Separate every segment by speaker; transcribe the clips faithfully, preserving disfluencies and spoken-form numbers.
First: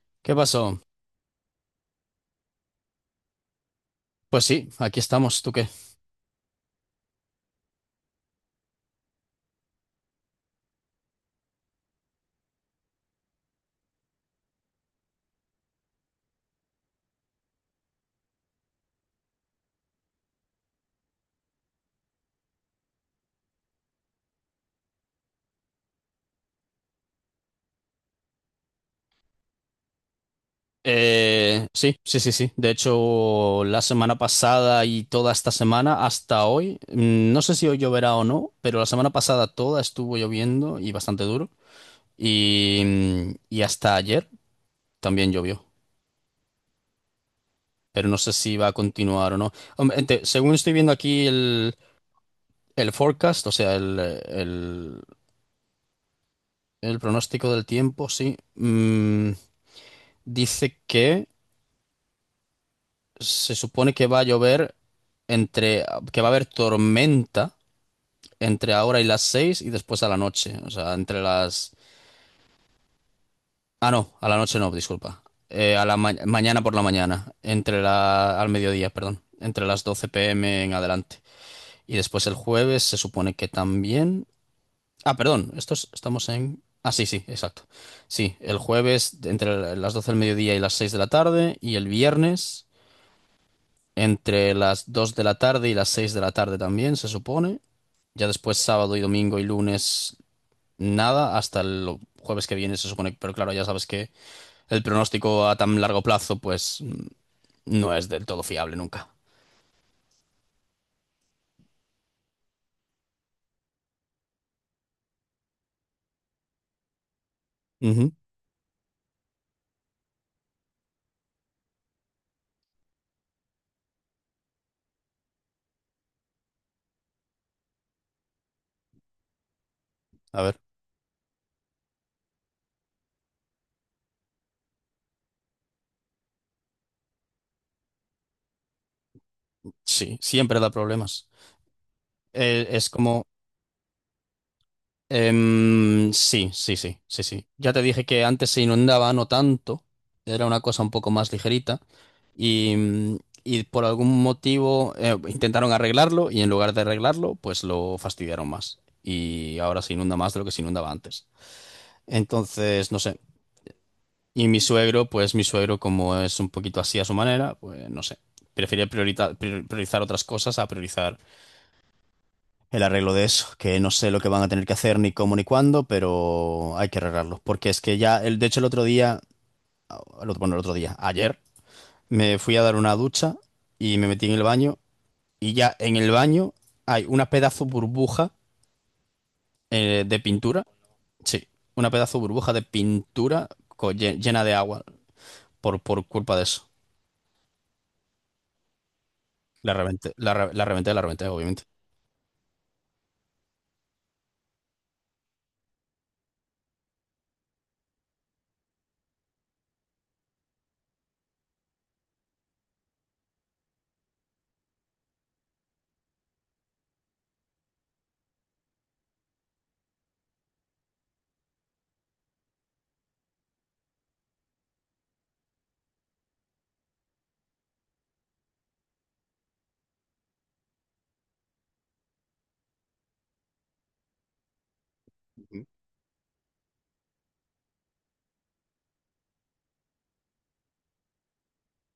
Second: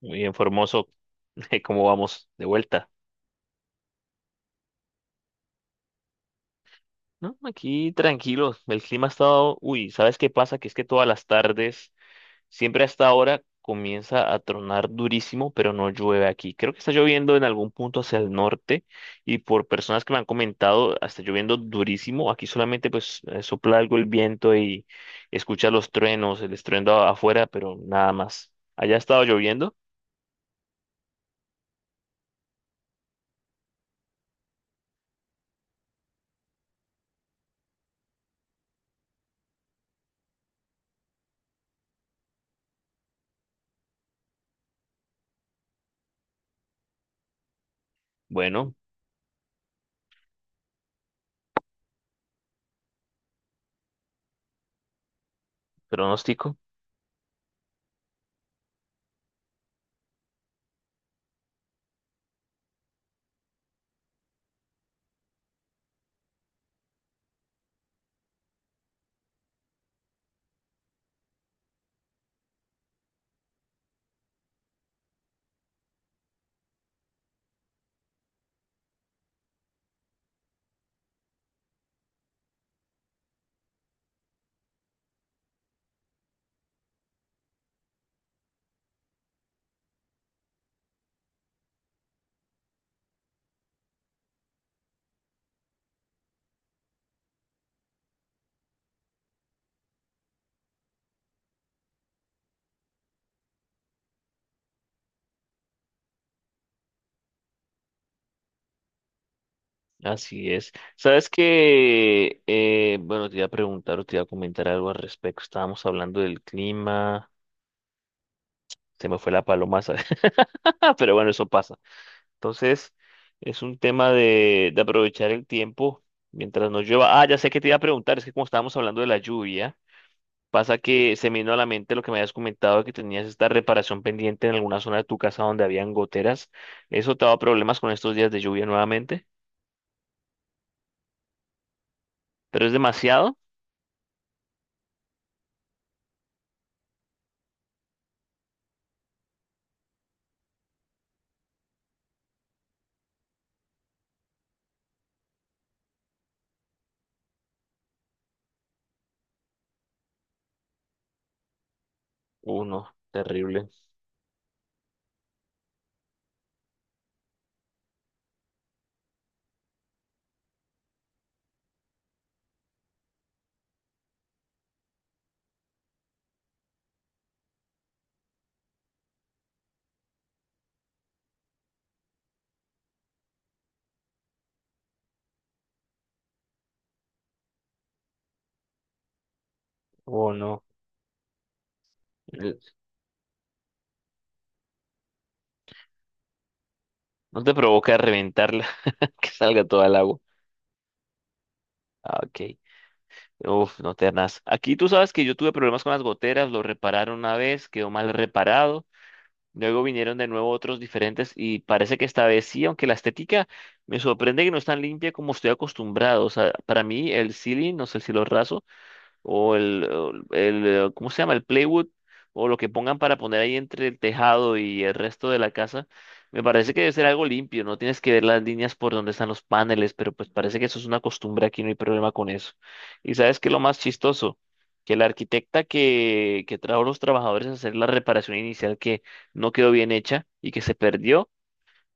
Speaker 1: Muy bien,
Speaker 2: ¿Qué pasó?
Speaker 1: Formoso. ¿Cómo vamos? De vuelta.
Speaker 2: Pues sí, aquí estamos, ¿tú qué?
Speaker 1: No, aquí tranquilos. El clima ha estado. Uy, ¿sabes qué pasa? Que es que todas las tardes, siempre hasta ahora, comienza a tronar durísimo, pero no llueve aquí. Creo que está lloviendo en algún punto hacia el norte y por personas que me han comentado, está lloviendo durísimo. Aquí solamente pues eh, sopla algo el viento y escucha los truenos, el estruendo a- afuera, pero nada más. ¿Allá ha estado lloviendo?
Speaker 2: Eh, sí, sí, sí, sí. De hecho, la semana pasada y toda esta semana hasta hoy, mm, no sé si hoy lloverá o no, pero la semana pasada toda estuvo lloviendo y bastante duro. Y, mm, y hasta ayer también llovió, pero no sé si va a
Speaker 1: Bueno,
Speaker 2: continuar o no. Hombre, ente- según estoy viendo aquí el, el forecast, o sea, el, el-
Speaker 1: pronóstico.
Speaker 2: el pronóstico del tiempo, sí, mm, dice que se supone que va a llover entre, que va a haber tormenta entre ahora y las seis y después a la noche. O sea, entre las. Ah, no, a la noche no, disculpa. Eh, a la ma- mañana por la mañana, entre la... al mediodía, perdón, entre las doce p m en adelante. Y después el jueves se supone que también. Ah, perdón, estos estamos en. Ah, sí, sí, exacto. Sí, el jueves entre las doce del mediodía y las seis de la tarde y el viernes entre las dos de la tarde y las seis de la tarde también, se supone. Ya después sábado y domingo y lunes nada, hasta el jueves que viene se supone, pero claro, ya sabes que el pronóstico a tan largo plazo pues no es del todo fiable nunca.
Speaker 1: Así es. Sabes que, eh, bueno, te iba a preguntar o te iba a comentar algo al respecto. Estábamos hablando del clima,
Speaker 2: Ujú.
Speaker 1: se me fue la paloma, ¿sabes? Pero bueno, eso pasa. Entonces, es un tema de, de aprovechar el tiempo mientras no llueva. Ah, ya sé que te iba a preguntar, es que como estábamos hablando de la lluvia,
Speaker 2: A ver,
Speaker 1: pasa que se me vino a la mente lo que me habías comentado de que tenías esta reparación pendiente en alguna zona de tu casa donde habían goteras. ¿Eso te ha dado problemas con estos días de lluvia nuevamente?
Speaker 2: sí, siempre da problemas. Eh,
Speaker 1: ¿Pero es
Speaker 2: es como,
Speaker 1: demasiado?
Speaker 2: Em, sí, sí, sí, sí, sí. Ya te dije que antes se inundaba, no tanto. Era una cosa un poco más ligerita. Y, mm, y por algún motivo eh, intentaron arreglarlo y en lugar de arreglarlo, pues lo fastidiaron más. Y ahora se inunda más de lo que se inundaba antes. Entonces,
Speaker 1: Uno,
Speaker 2: no sé.
Speaker 1: terrible.
Speaker 2: Y mi suegro, pues mi suegro, como es un poquito así a su manera, pues no sé. Prefiere priorita- prior- priorizar otras cosas a priorizar el arreglo de eso, que no sé lo que van a tener que hacer ni cómo ni cuándo, pero hay que arreglarlo, porque es que ya, el, de hecho el otro día, el otro- bueno, el otro día, ayer, me fui a dar una ducha y me metí en el baño y ya en el baño hay una pedazo burbuja eh, de
Speaker 1: Oh, no.
Speaker 2: pintura, sí, una pedazo burbuja
Speaker 1: El-
Speaker 2: de pintura co- lle- llena de agua por, por culpa de eso.
Speaker 1: No te provoca reventarla, que salga
Speaker 2: La
Speaker 1: toda el
Speaker 2: reventé,
Speaker 1: agua.
Speaker 2: la, re- la reventé, la reventé, obviamente.
Speaker 1: Ah, ok. Uf, no te arnas. Aquí tú sabes que yo tuve problemas con las goteras, lo repararon una vez, quedó mal reparado. Luego vinieron de nuevo otros diferentes y parece que esta vez sí, aunque la estética me sorprende que no es tan limpia como estoy acostumbrado. O sea, para mí el ceiling, no sé si lo raso, o el, el, eh, ¿cómo se llama? El playwood, o lo que pongan para poner ahí entre el tejado y el resto de la casa, me parece que debe ser algo limpio, no tienes que ver las líneas por donde están los paneles, pero pues parece que eso es una costumbre aquí, no hay problema con eso. ¿Y sabes qué es lo más chistoso? Que la arquitecta que, que trajo a los trabajadores a hacer la reparación inicial que no quedó bien hecha y que se perdió,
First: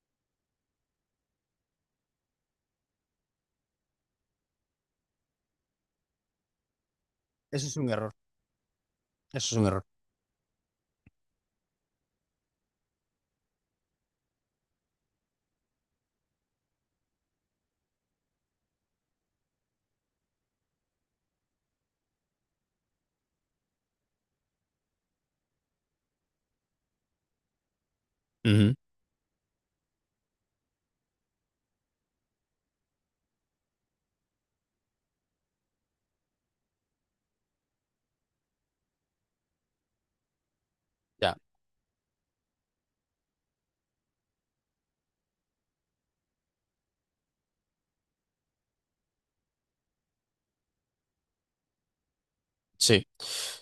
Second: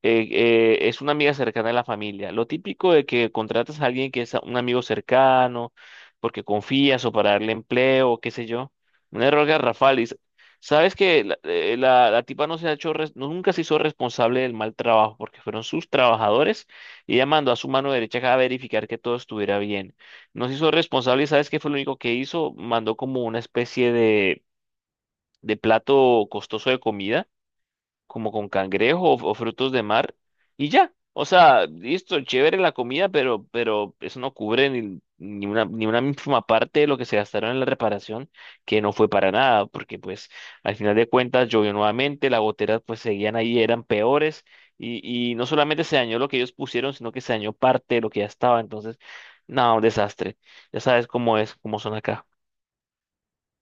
Speaker 1: eh, eh, es una amiga cercana de la familia. Lo típico de que contratas a alguien que es a- un amigo cercano, porque confías o para darle
Speaker 2: Eso es un error.
Speaker 1: empleo, qué sé yo. Un error
Speaker 2: Eso es un error.
Speaker 1: garrafal. Y s- sabes que la, eh, la- la tipa no se ha hecho, res- no- nunca se hizo responsable del mal trabajo, porque fueron sus trabajadores y ella mandó a su mano derecha a verificar que todo estuviera bien. No se hizo responsable y sabes qué fue lo único que hizo, mandó como una especie de, de plato costoso de comida como con
Speaker 2: Ujú.
Speaker 1: cangrejo o, o frutos de mar y ya. O sea, listo, chévere la comida, pero, pero eso no cubre ni, ni una, ni una mínima parte de lo que se gastaron en la reparación, que no fue para nada, porque pues al final de
Speaker 2: Ya,
Speaker 1: cuentas llovió nuevamente, las goteras pues seguían ahí, eran peores, y, y no solamente se dañó lo que ellos pusieron, sino que se dañó parte de lo que ya estaba. Entonces, no, un desastre. Ya sabes cómo es, cómo son acá.
Speaker 2: sí.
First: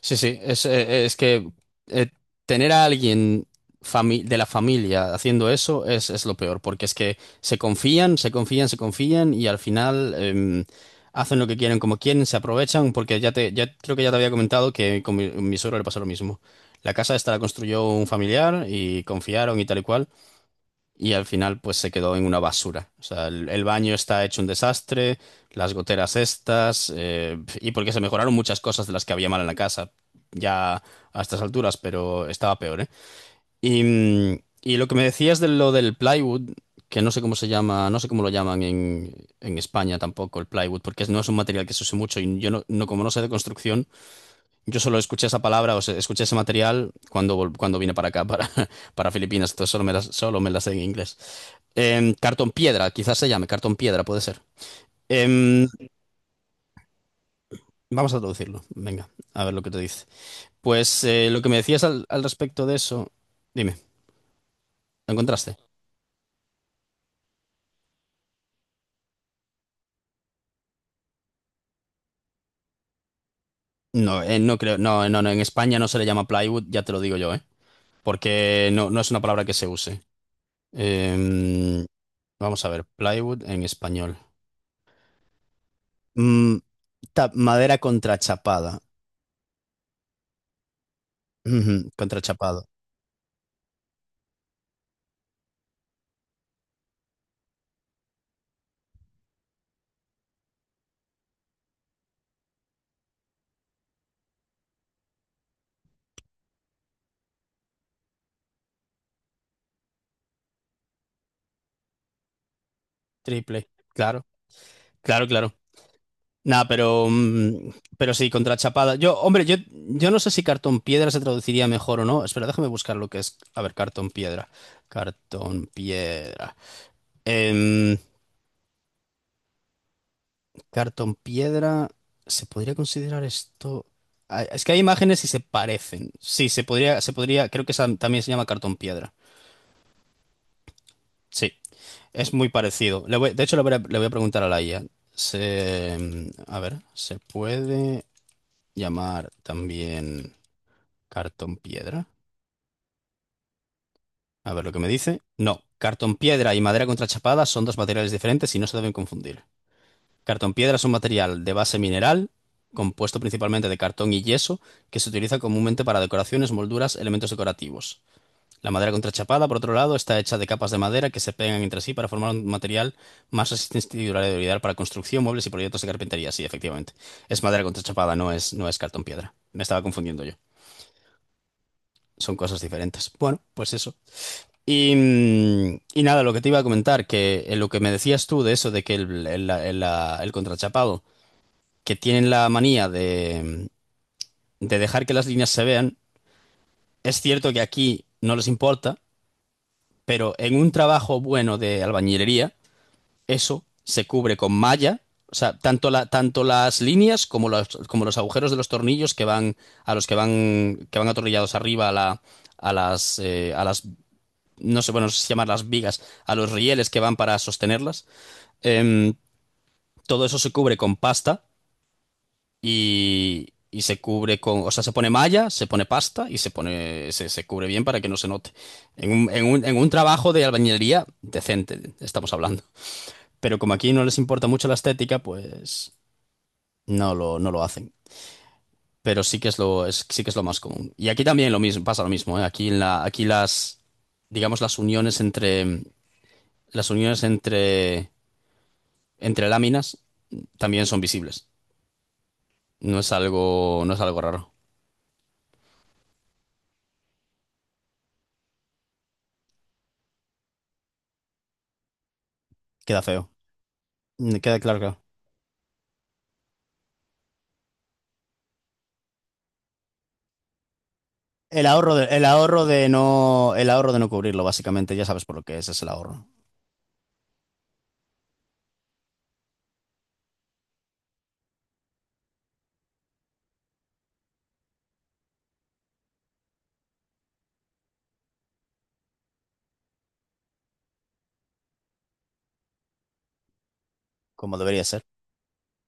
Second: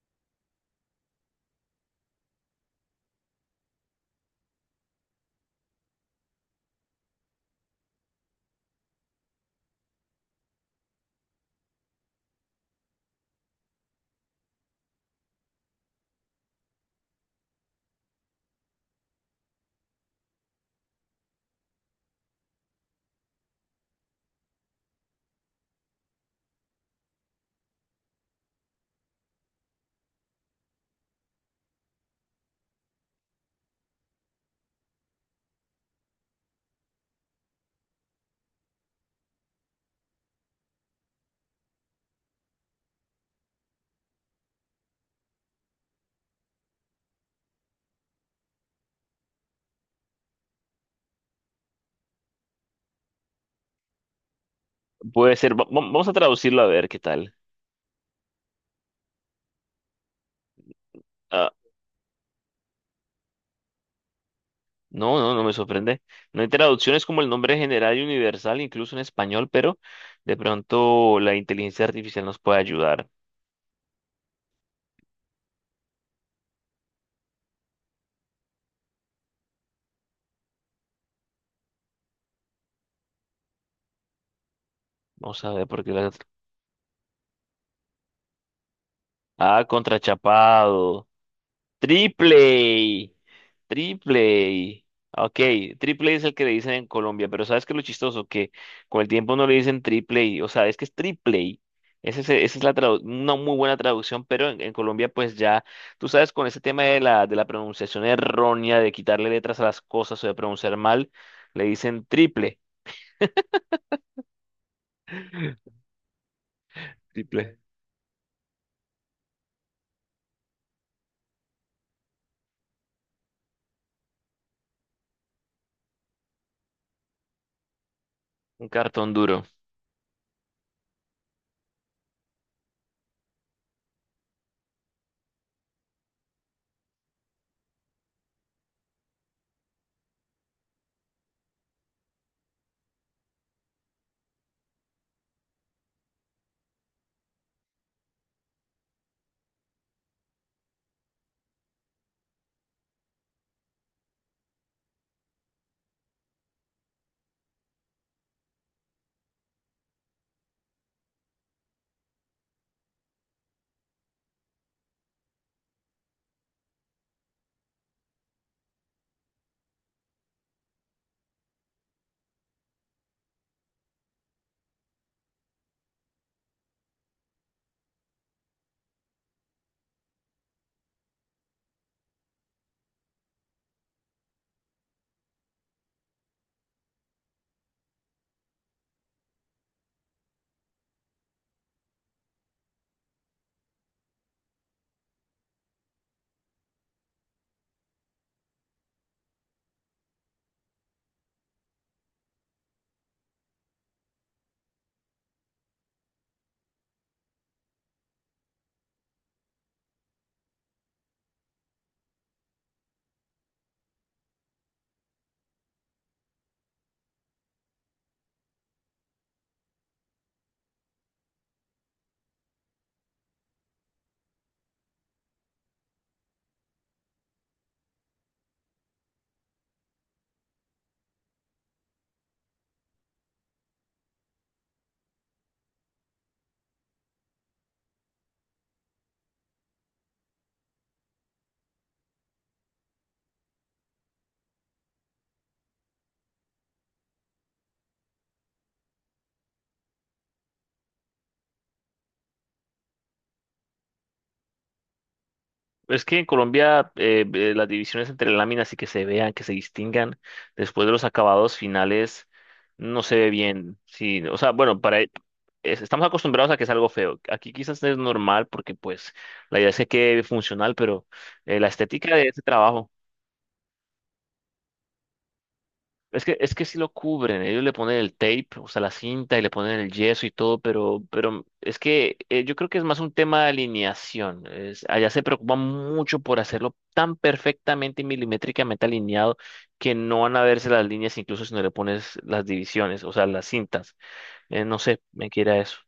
Speaker 2: Sí, sí, es, eh, eh, es que eh, tener a alguien fami- de la familia haciendo eso es, es lo peor, porque es que se confían, se confían, se confían y al final em, hacen lo que quieren, como quieren, se aprovechan, porque ya te, ya creo que ya te había comentado que con mi, mi suegro le pasó lo mismo. La casa esta la construyó un familiar y confiaron y tal y cual. Y al final, pues se quedó en una basura. O sea, el, el baño está hecho un desastre, las goteras estas, eh, y porque se mejoraron muchas cosas de las que había mal en la casa, ya a estas alturas, pero estaba peor, ¿eh? Y, mm, y lo que me decías de lo del plywood, que no sé cómo se llama, no sé cómo lo llaman en, en España tampoco, el plywood, porque no es un material que se use mucho, y yo no, no- como no sé de construcción, yo solo escuché esa palabra, o sea, escuché ese material cuando, vol- cuando vine para acá, para, para Filipinas, entonces solo me las- solo me la sé en inglés. Em, cartón piedra, quizás se llame cartón piedra, puede ser.
Speaker 1: Puede ser, va-
Speaker 2: Em,
Speaker 1: va- vamos a traducirlo a ver qué tal.
Speaker 2: vamos a traducirlo. Venga, a ver lo que te dice. Pues eh, lo que me decías al, al respecto de eso, dime, ¿lo
Speaker 1: No, no, no me
Speaker 2: encontraste?
Speaker 1: sorprende. No hay traducciones como el nombre general y universal, incluso en español, pero de pronto la inteligencia artificial nos puede ayudar.
Speaker 2: No, eh, no creo, no, no, no, en España no se le llama plywood, ya te lo digo yo, ¿eh? Porque no, no es una palabra que se use. Em, vamos a ver, plywood en español.
Speaker 1: Vamos a ver por qué la...
Speaker 2: Mm, ta- madera contrachapada.
Speaker 1: Ah, contrachapado.
Speaker 2: Ujú, contrachapado.
Speaker 1: Triple. Triple. Ok, triple es el que le dicen en Colombia, pero ¿sabes qué es lo chistoso? Que con el tiempo no le dicen triple, o sea, es que es triple. Ese es- esa es la tradu- una muy buena traducción, pero en, en Colombia pues ya, tú sabes, con ese tema de la, de la pronunciación errónea, de quitarle letras a las cosas o de pronunciar mal, le dicen triple.
Speaker 2: Triple. Claro, claro, claro. Nada, pero,
Speaker 1: Triple.
Speaker 2: mm, pero sí, contra Chapada. Yo, hombre, yo, yo no sé si cartón piedra se traduciría mejor o no. Espera, déjame buscar lo que es. A ver, cartón piedra. Cartón piedra. Em,
Speaker 1: Un cartón duro.
Speaker 2: cartón piedra. ¿Se podría considerar esto? Ah, es que hay imágenes y se parecen. Sí, se podría, se podría. Creo que esa también se llama cartón piedra. Sí, es muy parecido. Le voy- de hecho, le voy a, le voy a preguntar a la I A. Se, a ver, ¿se puede llamar también cartón piedra? A ver lo que me dice. No, cartón piedra y madera contrachapada son dos materiales diferentes y no se deben confundir. Cartón piedra es un material de base mineral, compuesto principalmente de cartón y yeso, que se utiliza comúnmente para decoraciones, molduras, elementos decorativos. La madera contrachapada, por otro lado, está hecha de capas de madera que se pegan entre sí para formar un material más resistente y duradero ideal para construcción, muebles y proyectos de carpintería. Sí, efectivamente. Es madera contrachapada, no es, no es cartón piedra. Me estaba confundiendo yo. Son cosas diferentes. Bueno, pues eso. Y, mm, y nada, lo que te iba a comentar, que eh, lo que me decías tú de eso, de que el, el- la- el- la- el contrachapado, que tienen la manía de, mm, de dejar que las líneas se vean, es cierto que aquí no les importa, pero en un trabajo bueno de albañilería, eso se cubre con malla, o sea, tanto, la, tanto las líneas como los, como los agujeros de los tornillos que van a los que van, que van atornillados arriba a la, a las, eh, a las no sé, bueno, no sé si llamar las vigas, a los rieles que van para sostenerlas. Em, todo eso se cubre con pasta y, y se cubre con, o sea, se pone malla, se pone pasta y se pone, se, se cubre bien para que no se note. En un, en un, en un trabajo de albañilería decente, estamos hablando. Pero como aquí no les importa mucho la estética, pues no lo, no lo hacen. Pero sí que es lo, es- sí que es lo más común. Y aquí también lo mismo, pasa lo mismo, ¿eh? Aquí en la, aquí las, digamos, las uniones entre, las uniones entre entre láminas también son visibles. No es algo, no es algo raro.
Speaker 1: Es que en Colombia eh, eh, las divisiones entre láminas y que se vean, que se distingan después de los acabados finales,
Speaker 2: Queda
Speaker 1: no se
Speaker 2: feo.
Speaker 1: ve bien. Sí, o
Speaker 2: Mm,
Speaker 1: sea,
Speaker 2: Queda claro,
Speaker 1: bueno, para
Speaker 2: claro.
Speaker 1: e- es- estamos acostumbrados a que es algo feo. Aquí quizás es normal porque pues la idea es que quede funcional, pero eh,
Speaker 2: El
Speaker 1: la
Speaker 2: ahorro de,
Speaker 1: estética
Speaker 2: el
Speaker 1: de ese
Speaker 2: ahorro de
Speaker 1: trabajo.
Speaker 2: no, el ahorro de no cubrirlo, básicamente, ya sabes por lo que es, es, el
Speaker 1: Es
Speaker 2: ahorro,
Speaker 1: que, es que sí lo cubren, ellos le ponen el tape, o sea, la cinta y le ponen el yeso y todo, pero, pero es que eh, yo creo que es más un tema de alineación. Es- allá se preocupan mucho por hacerlo tan perfectamente y milimétricamente alineado que no van a verse las líneas, incluso si no le pones las divisiones, o sea, las cintas.
Speaker 2: como
Speaker 1: Eh, no
Speaker 2: debería
Speaker 1: sé,
Speaker 2: ser.
Speaker 1: me quiera eso.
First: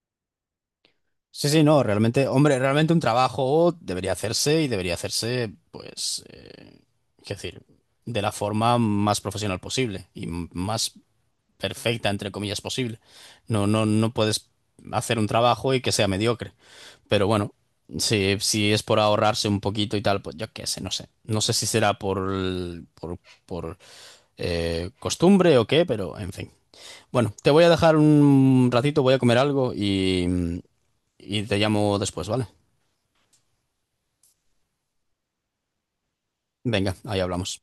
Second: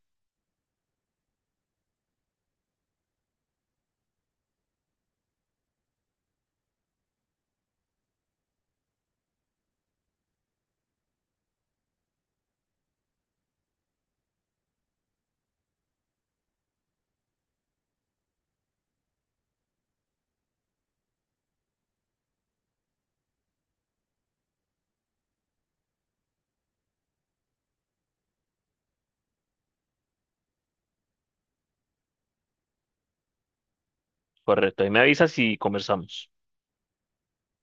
Speaker 2: Sí, sí, no, realmente, hombre, realmente un trabajo debería hacerse y debería hacerse, pues, eh, es decir, de la forma más profesional posible y m- más perfecta, entre comillas, posible. No, no, no puedes hacer un trabajo y que sea mediocre. Pero bueno, si, si es por ahorrarse un poquito y tal, pues yo qué sé, no sé. No sé si será por, el- por, por, eh, costumbre o qué, pero en fin. Bueno, te voy a dejar un ratito, voy a comer algo y, y te llamo después, ¿vale?
Speaker 1: Correcto, ahí me avisas y conversamos.
Speaker 2: Venga, ahí hablamos.